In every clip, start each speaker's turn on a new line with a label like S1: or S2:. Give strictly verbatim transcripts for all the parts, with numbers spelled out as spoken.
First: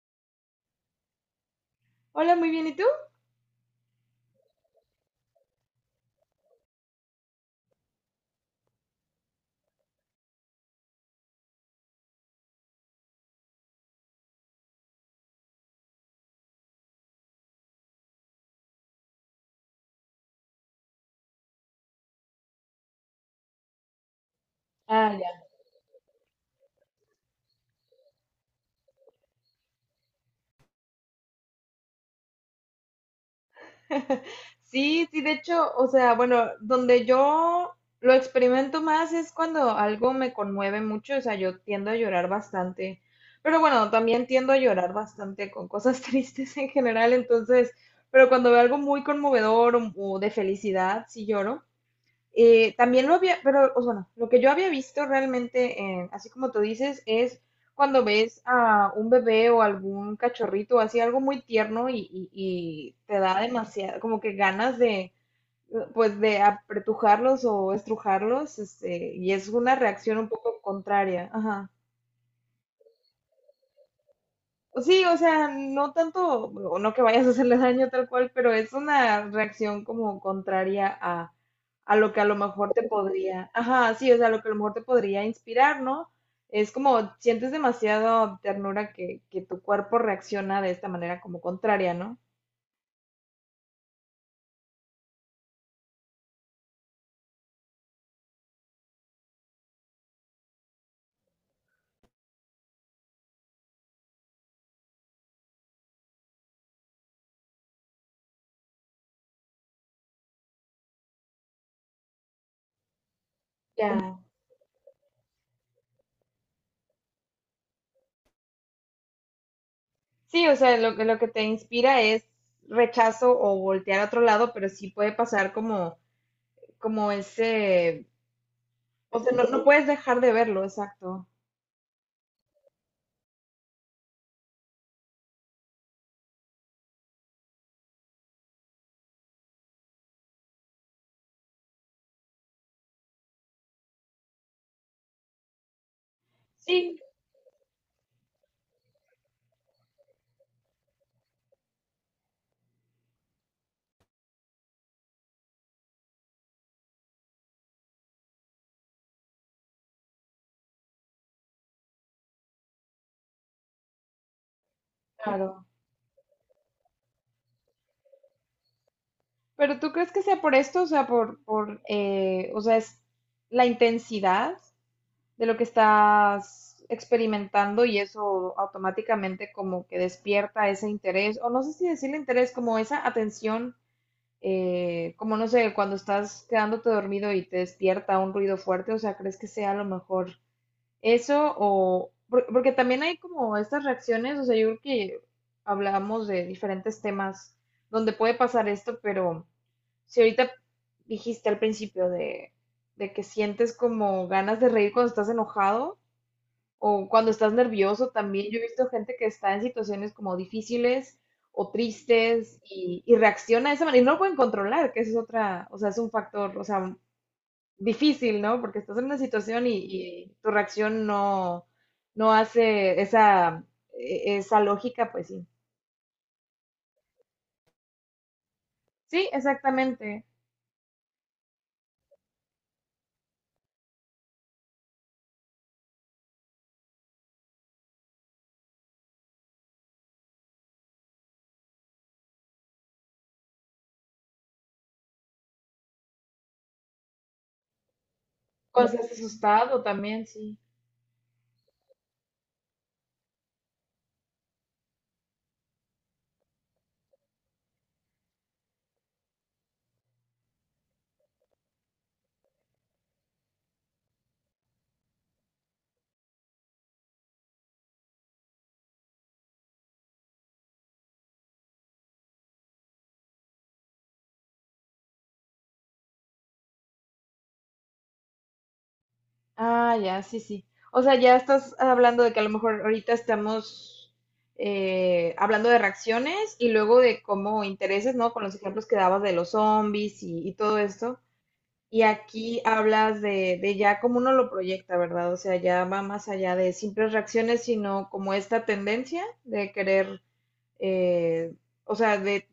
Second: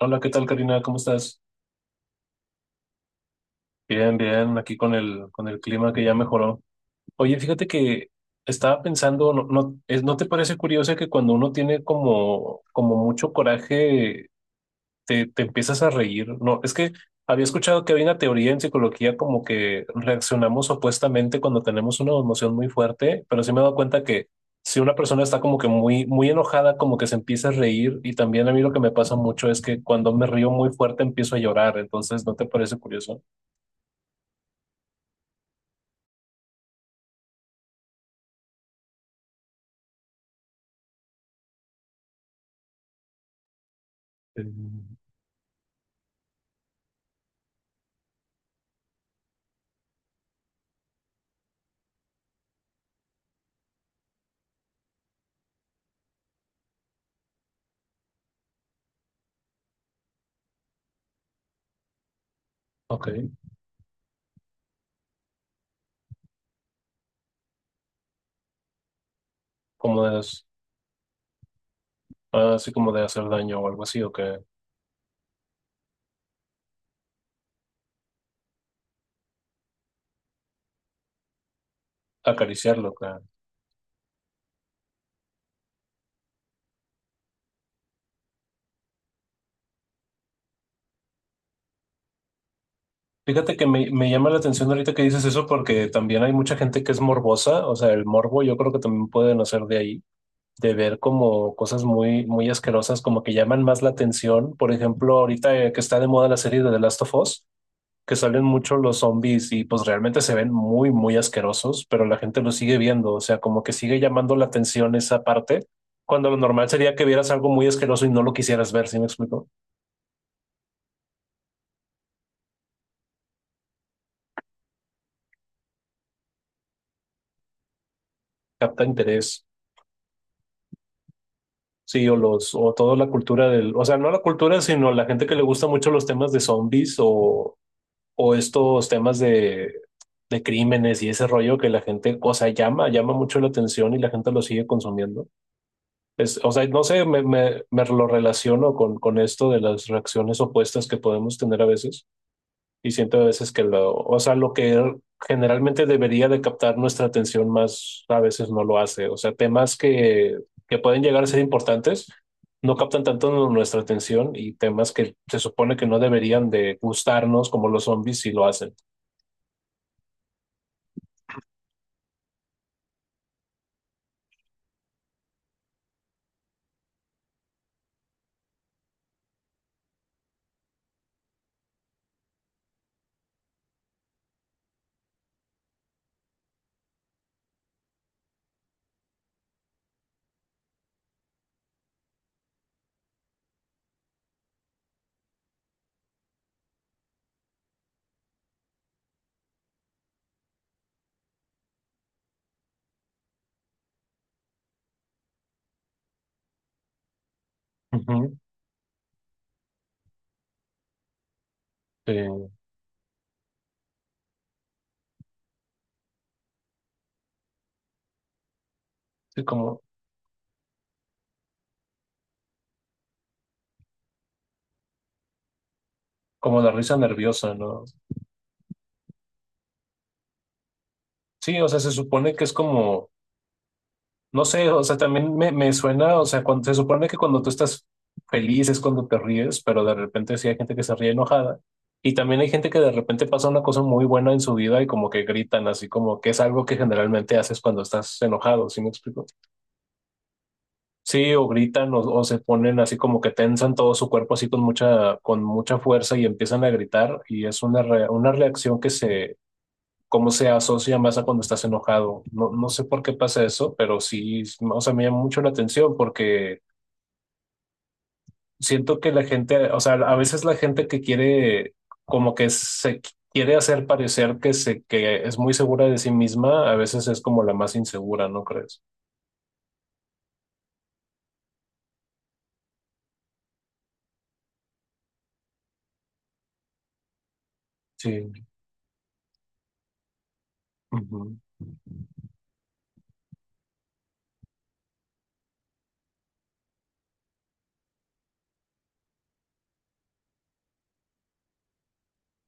S1: Hola, ¿qué tal, Karina? ¿Cómo estás?
S2: Hola, muy bien, ¿y tú?
S1: Bien, bien, aquí con el, con el clima que ya mejoró. Oye, fíjate que estaba pensando, ¿no, no, es- ¿no te parece curioso que cuando uno tiene como, como mucho coraje te, te empiezas a reír? No, es que había escuchado que había una teoría en psicología como que reaccionamos opuestamente cuando tenemos una emoción muy fuerte, pero sí me he dado cuenta que si una
S2: Ah,
S1: persona está
S2: ya.
S1: como que muy, muy enojada, como que se empieza a reír, y también a mí lo que me pasa mucho es que cuando me río muy fuerte empiezo a llorar, entonces ¿no te parece curioso?
S2: Sí, sí, de hecho, o sea, bueno, donde yo lo experimento más es cuando algo me conmueve mucho, o sea, yo tiendo a llorar bastante, pero bueno, también
S1: Eh,
S2: tiendo a llorar bastante con cosas tristes en general, entonces, pero cuando veo algo muy conmovedor o, o de felicidad, sí lloro. Eh, también lo había, pero o sea, bueno, lo que yo había visto realmente, eh, así como tú dices, es cuando ves a un bebé o algún cachorrito, así algo muy tierno y, y- y
S1: Ok,
S2: te da demasiado, como que ganas de, pues de apretujarlos o estrujarlos, este, y es una
S1: como de,
S2: reacción un
S1: as-
S2: poco contraria. Ajá.
S1: ah, así como de hacer daño o algo así, o que
S2: Sí, o sea, no tanto, o no que vayas a hacerle daño tal cual, pero es una reacción como contraria a lo que a lo mejor te
S1: acariciarlo, que.
S2: podría, ajá, sí, o sea, lo que a lo mejor te podría inspirar, ¿no? Es como sientes demasiado ternura que, que tu cuerpo reacciona de esta manera como contraria, ¿no?
S1: Fíjate que me, me llama la atención ahorita que dices eso porque también hay mucha gente que es morbosa, o sea, el morbo yo creo que también puede nacer de ahí, de ver como cosas muy, muy asquerosas, como que llaman más la atención. Por ejemplo, ahorita eh, que está de moda la serie de The Last of Us, que salen mucho los zombies y pues realmente se ven muy, muy asquerosos, pero la gente lo sigue viendo, o sea, como que sigue
S2: Ya.
S1: llamando la atención esa parte, cuando lo normal sería que vieras algo muy asqueroso y no lo quisieras ver, ¿sí me explico?
S2: Sí, o sea, lo, que- lo que te inspira es rechazo o voltear a otro lado, pero sí puede pasar como, como ese,
S1: Capta
S2: o sea,
S1: interés.
S2: no, no puedes dejar de verlo, exacto.
S1: Sí, o los, o toda la cultura del, o sea, no la cultura, sino la gente que le gusta mucho los temas de zombies o, o estos temas de, de crímenes y ese rollo que la gente, o sea, llama, llama mucho la atención y la gente lo sigue consumiendo. Es, o sea, no
S2: Sí.
S1: sé, me, me, me lo relaciono con, con esto de las reacciones opuestas que podemos tener a veces y siento a veces que lo, o sea, lo que er, generalmente debería de captar nuestra atención más a veces no lo hace. O sea, temas que, que pueden llegar a ser importantes no captan tanto nu- nuestra atención y temas que se
S2: Claro.
S1: supone que no deberían de gustarnos como los zombies sí lo hacen.
S2: Pero ¿tú crees que sea por esto? O sea, por, por, eh, o sea, es la intensidad de lo que estás experimentando y eso automáticamente como que despierta ese interés, o no sé si decirle interés, como esa atención, eh, como no sé, cuando estás quedándote dormido y te despierta un ruido fuerte, o sea, ¿crees que sea a lo mejor eso o por- porque también hay como estas reacciones, o sea, yo creo que hablamos de diferentes temas donde puede pasar esto, pero si ahorita dijiste al principio de, de que sientes como ganas de reír cuando estás enojado, o cuando estás nervioso
S1: Ujú.
S2: también. Yo he visto gente que está en situaciones como difíciles o
S1: Sí,
S2: tristes y, y reacciona de esa manera y no lo pueden controlar, que eso es otra, o sea, es un factor, o sea, difícil, ¿no? Porque estás en una
S1: sí,
S2: situación y,
S1: como,
S2: y tu reacción no, no hace esa, e- esa lógica, pues sí.
S1: como la risa nerviosa, ¿no?
S2: Sí, exactamente.
S1: Sí, o sea, se supone que es como. No sé, o sea, también me, me suena, o sea, cuando, se supone que cuando tú estás feliz es cuando te ríes, pero de repente sí hay gente que se ríe enojada. Y también hay gente que de repente pasa una cosa muy buena en su vida y como que gritan, así como que es algo que generalmente haces cuando estás enojado, ¿sí me
S2: Cosas
S1: explico?
S2: asustadas.
S1: Sí, o gritan o, o, se ponen así como que tensan todo su cuerpo así con mucha, con mucha fuerza y empiezan a gritar y es una, re- una reacción que se cómo se asocia más a cuando estás enojado. No, no sé por qué pasa eso, pero sí, o sea, me llama mucho la atención porque siento que la gente, o sea, a veces la gente que quiere, como que se quiere hacer parecer que, se, que es muy segura de sí misma, a veces es como la más insegura, ¿no crees?
S2: Ah, ya, sí, sí. O sea, ya estás hablando de que a lo mejor ahorita estamos eh, hablando de reacciones y luego de cómo intereses, ¿no?
S1: Sí.
S2: Con los ejemplos que dabas de los zombies y, y todo esto.
S1: Ujú.
S2: Y aquí hablas de, de ya cómo uno lo proyecta, ¿verdad? O sea, ya va más allá de simples reacciones, sino como esta tendencia de querer, eh, o sea, de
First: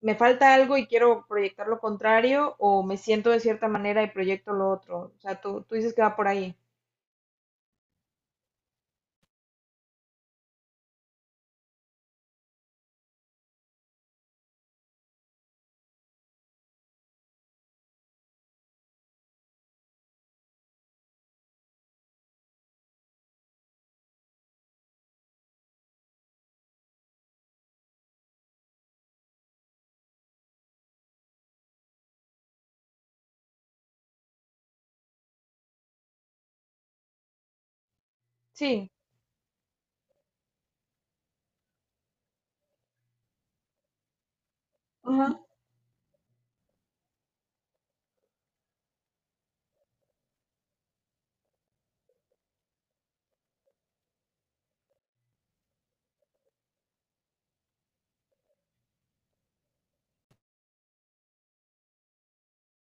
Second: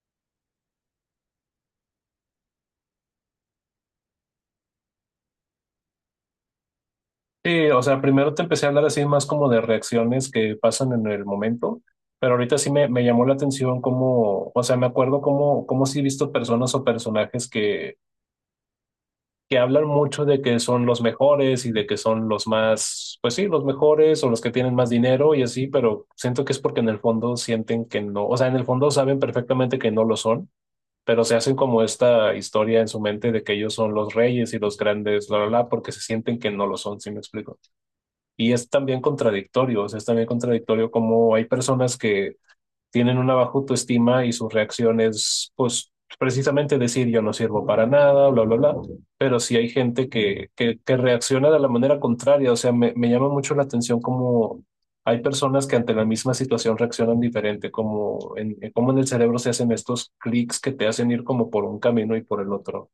S2: me falta algo y quiero proyectar lo contrario o me siento de cierta manera y proyecto lo otro. O sea, tú, tú dices que va por ahí.
S1: Sí, o sea, primero te empecé a hablar así más como de reacciones que pasan en el momento. Pero ahorita sí me, me llamó la atención cómo, o sea, me acuerdo cómo, cómo sí he visto personas o personajes que que hablan mucho de que son los mejores y de que son los más, pues sí, los mejores o los que tienen más dinero y así, pero siento que es porque en el fondo sienten que no, o sea, en el fondo saben perfectamente que no lo son, pero se hacen como esta historia en su mente de que ellos son los reyes y los grandes, la, la, la, porque se sienten que no lo son, ¿sí me explico? Y es
S2: Sí.
S1: también contradictorio, o sea, es también contradictorio como hay personas que tienen una baja autoestima y su reacción
S2: Ajá.
S1: es, pues, precisamente decir yo no sirvo para nada, bla, bla, bla. Pero sí hay gente que, que, que reacciona de la manera contraria. O sea, me, me llama mucho la atención cómo hay personas que ante la misma situación reaccionan diferente, como en, en- cómo en el cerebro se hacen estos clics que te hacen ir como por un camino y por el otro.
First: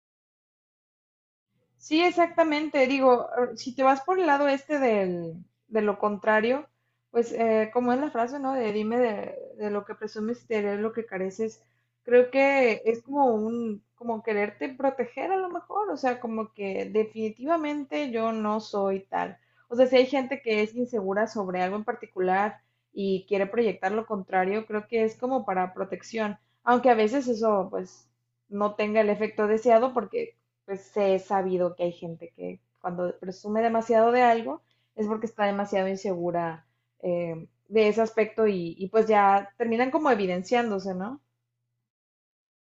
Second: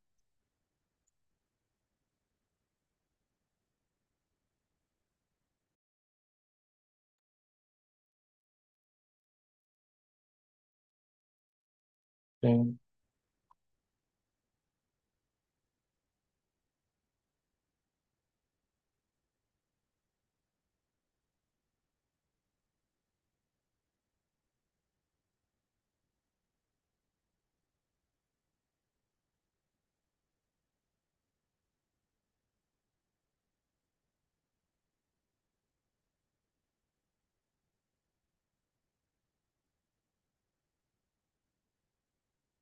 S2: Sí, exactamente. Digo, eh, si te vas por el lado este del, de lo contrario, pues eh, como es la frase, ¿no? De dime de, de lo que presumes y te daré lo que careces. Creo
S1: Sí.
S2: que es como un, como quererte proteger a lo mejor, o sea, como que definitivamente yo no soy tal. O sea, si hay gente que es insegura sobre algo en particular y quiere proyectar lo contrario, creo que es como para protección, aunque a veces eso pues no tenga el efecto deseado porque pues he sabido que hay gente que cuando presume demasiado de algo es porque está demasiado insegura eh, de ese aspecto y, y, pues ya terminan como evidenciándose, ¿no?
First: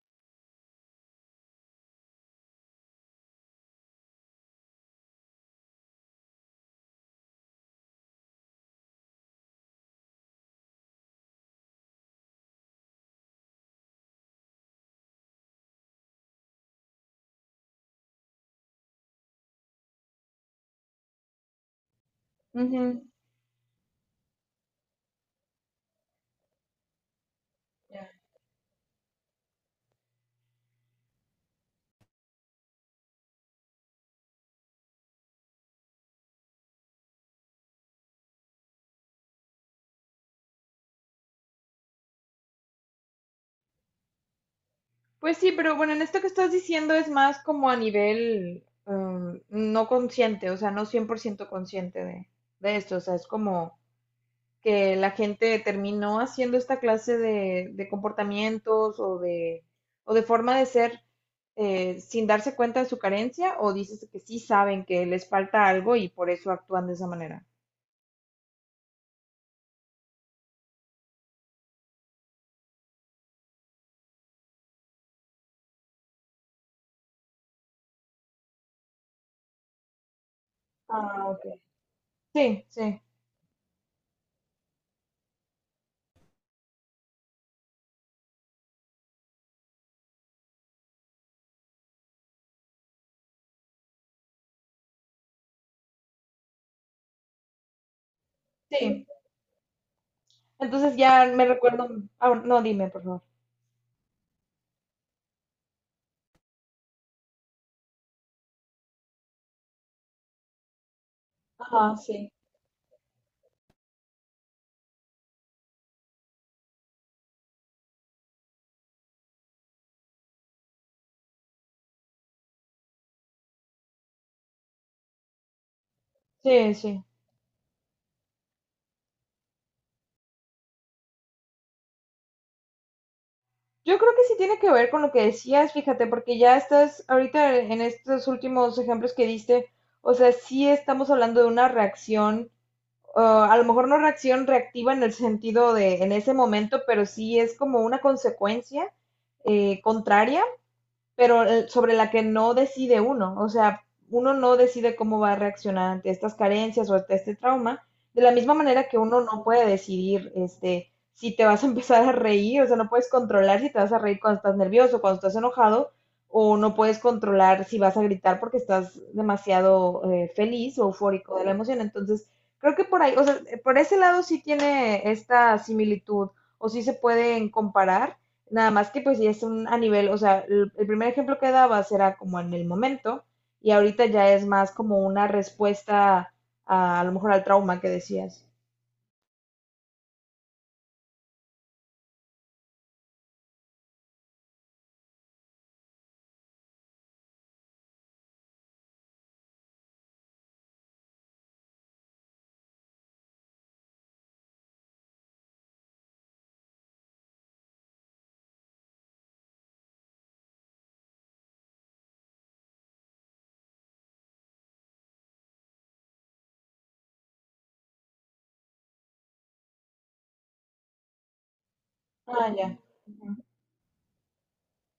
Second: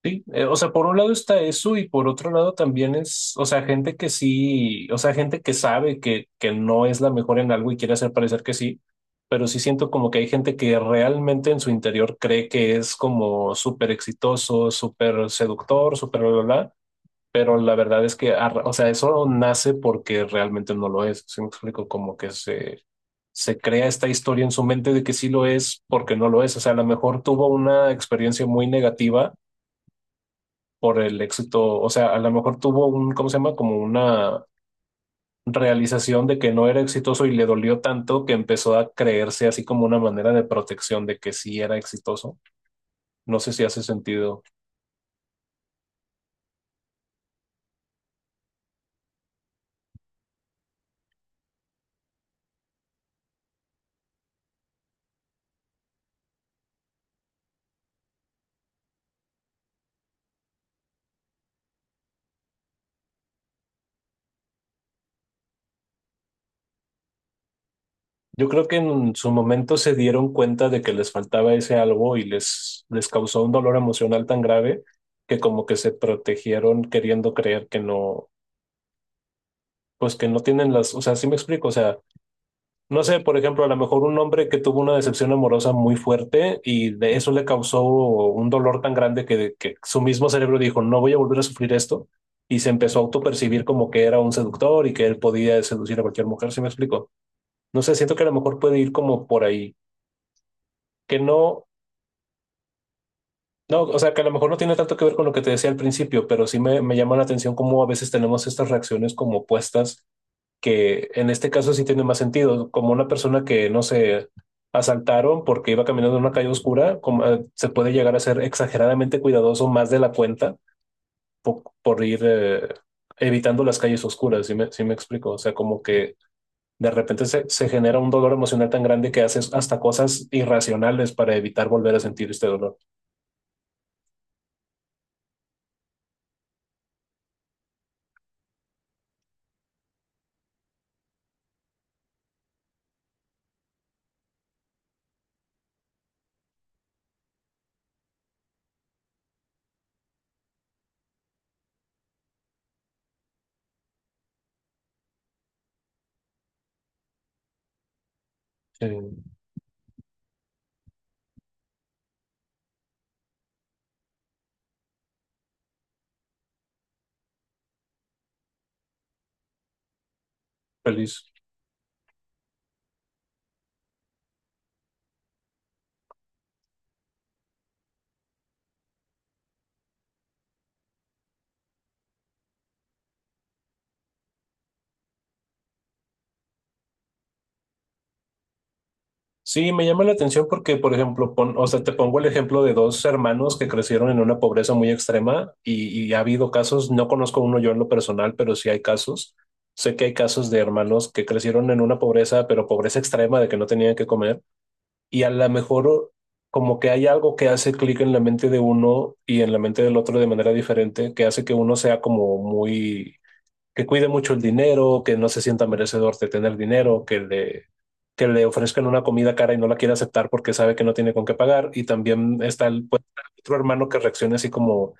S1: Sí, eh, o sea, por un lado está eso y por otro lado también es, o sea, gente que sí, o sea, gente que sabe que, que no es la mejor en algo y quiere hacer parecer que sí, pero sí siento como que hay gente que realmente en su interior cree que es como súper exitoso, súper seductor, súper bla, bla, bla, pero la verdad es que, arra- o sea, eso nace porque realmente no lo es, ¿sí me explico? Como que se,
S2: Ujú.
S1: se crea esta historia en su mente de que sí lo es porque no lo es, o sea, a lo mejor tuvo una
S2: Ya.
S1: experiencia muy negativa por el éxito, o sea, a lo mejor tuvo un, ¿cómo se llama? Como una realización de que no era exitoso y le dolió tanto que empezó a creerse así como una manera de protección de que sí era exitoso. No sé si hace sentido.
S2: Pues sí, pero bueno, en esto que estás diciendo es más como a nivel um, no consciente, o sea, no cien por ciento consciente de, de esto, o sea, es como que la gente terminó haciendo esta clase de, de comportamientos o de, o de forma de ser eh, sin darse cuenta de su carencia o ¿dices que sí saben que les falta algo y por eso actúan de esa manera?
S1: Yo creo que en su momento se dieron cuenta de que les faltaba ese algo y les, les causó un dolor emocional tan grave que como que se protegieron queriendo creer que no, pues que no tienen las, o sea, sí
S2: Ah,
S1: me
S2: ok.
S1: explico, o sea.
S2: Sí, sí,
S1: No sé, por ejemplo, a lo mejor un hombre que tuvo una decepción amorosa muy fuerte y de eso le causó un dolor tan grande que, que su mismo cerebro dijo, no voy a volver a sufrir esto, y se empezó a autopercibir como que era un seductor y que él podía seducir a cualquier mujer, ¿sí me explico? No sé, siento que a lo mejor puede ir
S2: sí.
S1: como por ahí,
S2: Entonces
S1: que
S2: ya me
S1: no,
S2: recuerdo, ah, no, dime, por favor.
S1: no, o sea, que a lo mejor no tiene tanto que ver con lo que te decía al principio, pero sí me, me llama la atención cómo a veces tenemos estas reacciones como opuestas que en este caso sí
S2: Ajá,
S1: tiene más
S2: sí.
S1: sentido, como una persona que, no sé, asaltaron porque iba caminando en una calle oscura, como, eh, se puede llegar a ser exageradamente cuidadoso más de la cuenta por, por ir eh, evitando las calles oscuras, sí me, sí me explico? O sea, como que
S2: Sí,
S1: de
S2: sí.
S1: repente se, se genera un dolor emocional tan grande que haces hasta cosas irracionales para evitar volver a sentir este dolor.
S2: Yo creo que sí tiene que ver con lo que decías, fíjate, porque ya estás ahorita en estos últimos ejemplos que diste, o sea, sí estamos hablando de una reacción ah, a lo mejor no reacción reactiva en el sentido de en ese momento, pero sí es como una consecuencia eh, contraria pero eh, sobre la que no decide uno. O sea, uno no decide cómo va a reaccionar ante estas carencias o ante este trauma, de la misma
S1: Eh,
S2: manera que uno no puede decidir este, si te vas a empezar a reír, o sea, no puedes controlar si te vas a reír cuando estás nervioso, cuando estás enojado, o no puedes controlar si vas a gritar porque estás demasiado eh, feliz o
S1: Feliz.
S2: eufórico de la emoción. Entonces, creo que por ahí, o sea, por ese lado sí tiene esta similitud o sí se pueden comparar. Nada más que pues ya es un a nivel, o sea, el, el primer ejemplo que dabas era como en el momento y ahorita ya es más como una respuesta a, a lo mejor al trauma que decías.
S1: Sí, me llama la atención porque, por ejemplo, pon- o sea, te pongo el ejemplo de dos hermanos que crecieron en una pobreza muy extrema y, y ha habido casos, no conozco uno yo en lo personal, pero sí hay casos. Sé que hay casos de hermanos que crecieron en una pobreza, pero pobreza extrema de que no tenían que comer y a lo mejor como que hay algo que hace clic en la mente de uno y en la mente del otro de manera diferente, que hace que uno sea como muy que cuide mucho el dinero, que no se sienta merecedor de tener dinero, que le, que le ofrezcan una comida cara y no la quiere aceptar porque sabe que no tiene con qué pagar. Y también
S2: Ah,
S1: está
S2: ya.
S1: el, pues, otro hermano que reaccione así como,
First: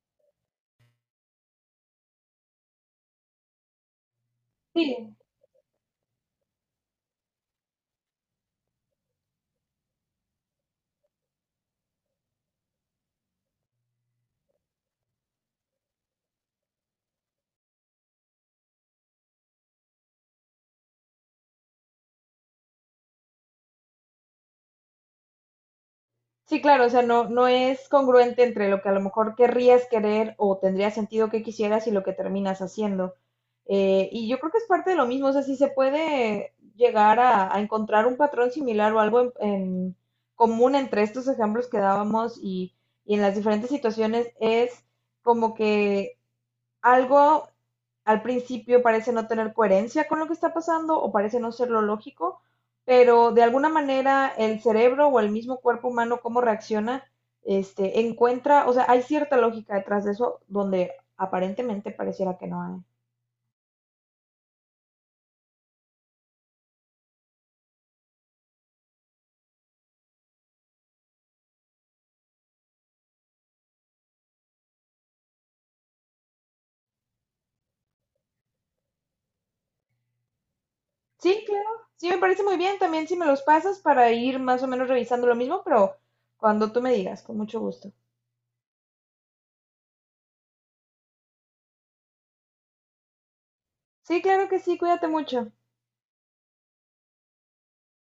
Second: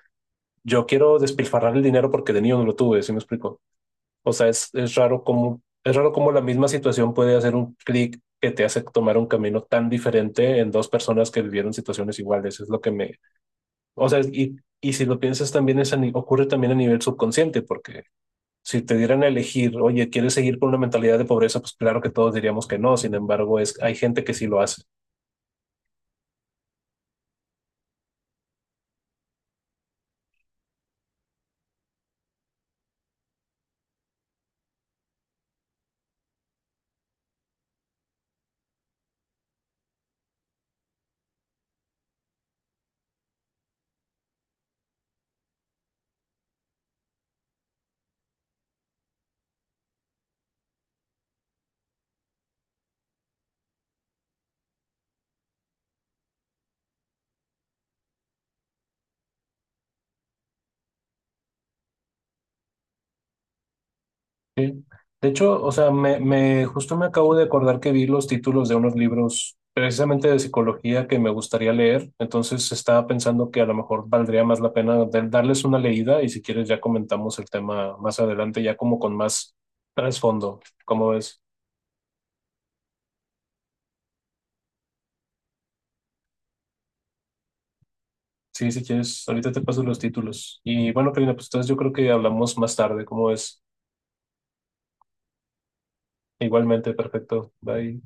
S1: yo quiero despilfarrar el dinero porque de niño no lo tuve, ¿sí me explico? O sea, es, es
S2: Sí.
S1: raro cómo es raro cómo la misma situación puede hacer un clic que te hace tomar un camino tan diferente en dos personas que vivieron situaciones iguales. Es lo que me. O sea, y, y si lo piensas también es a, ocurre también a nivel subconsciente, porque si te dieran a elegir, oye, ¿quieres seguir con una mentalidad de pobreza? Pues claro que todos diríamos que no, sin embargo, es, hay gente que sí lo hace.
S2: Sí, claro, o sea, no, no es congruente entre lo que a lo mejor querrías querer o tendría sentido que quisieras y lo que terminas haciendo. Eh, y yo creo que es parte de lo mismo, o sea, si se puede llegar a, a encontrar un patrón similar o algo en, en común entre estos ejemplos que dábamos y, y en las diferentes situaciones, es como que algo al principio parece no tener coherencia con lo que está pasando o parece no ser lo lógico, pero de alguna manera el cerebro o el mismo cuerpo humano, cómo reacciona, este, encuentra, o sea, hay cierta lógica detrás de eso donde aparentemente pareciera que no hay.
S1: ¿Sí? De hecho, o sea, me, me, justo me acabo de acordar que vi los títulos de unos libros precisamente de psicología que me gustaría leer, entonces estaba pensando que a lo mejor valdría más la pena de- darles una leída y si quieres ya comentamos el tema más adelante, ya como con más trasfondo, ¿cómo ves?
S2: Sí, claro, sí, me parece muy bien también si me los pasas para ir más o menos revisando lo mismo, pero cuando tú me digas, con mucho gusto.
S1: Sí, si quieres, ahorita te paso los títulos. Y bueno, Karina, pues entonces yo creo que hablamos más tarde, ¿cómo ves?
S2: Sí, claro que sí, cuídate mucho.
S1: Igualmente, perfecto. Bye.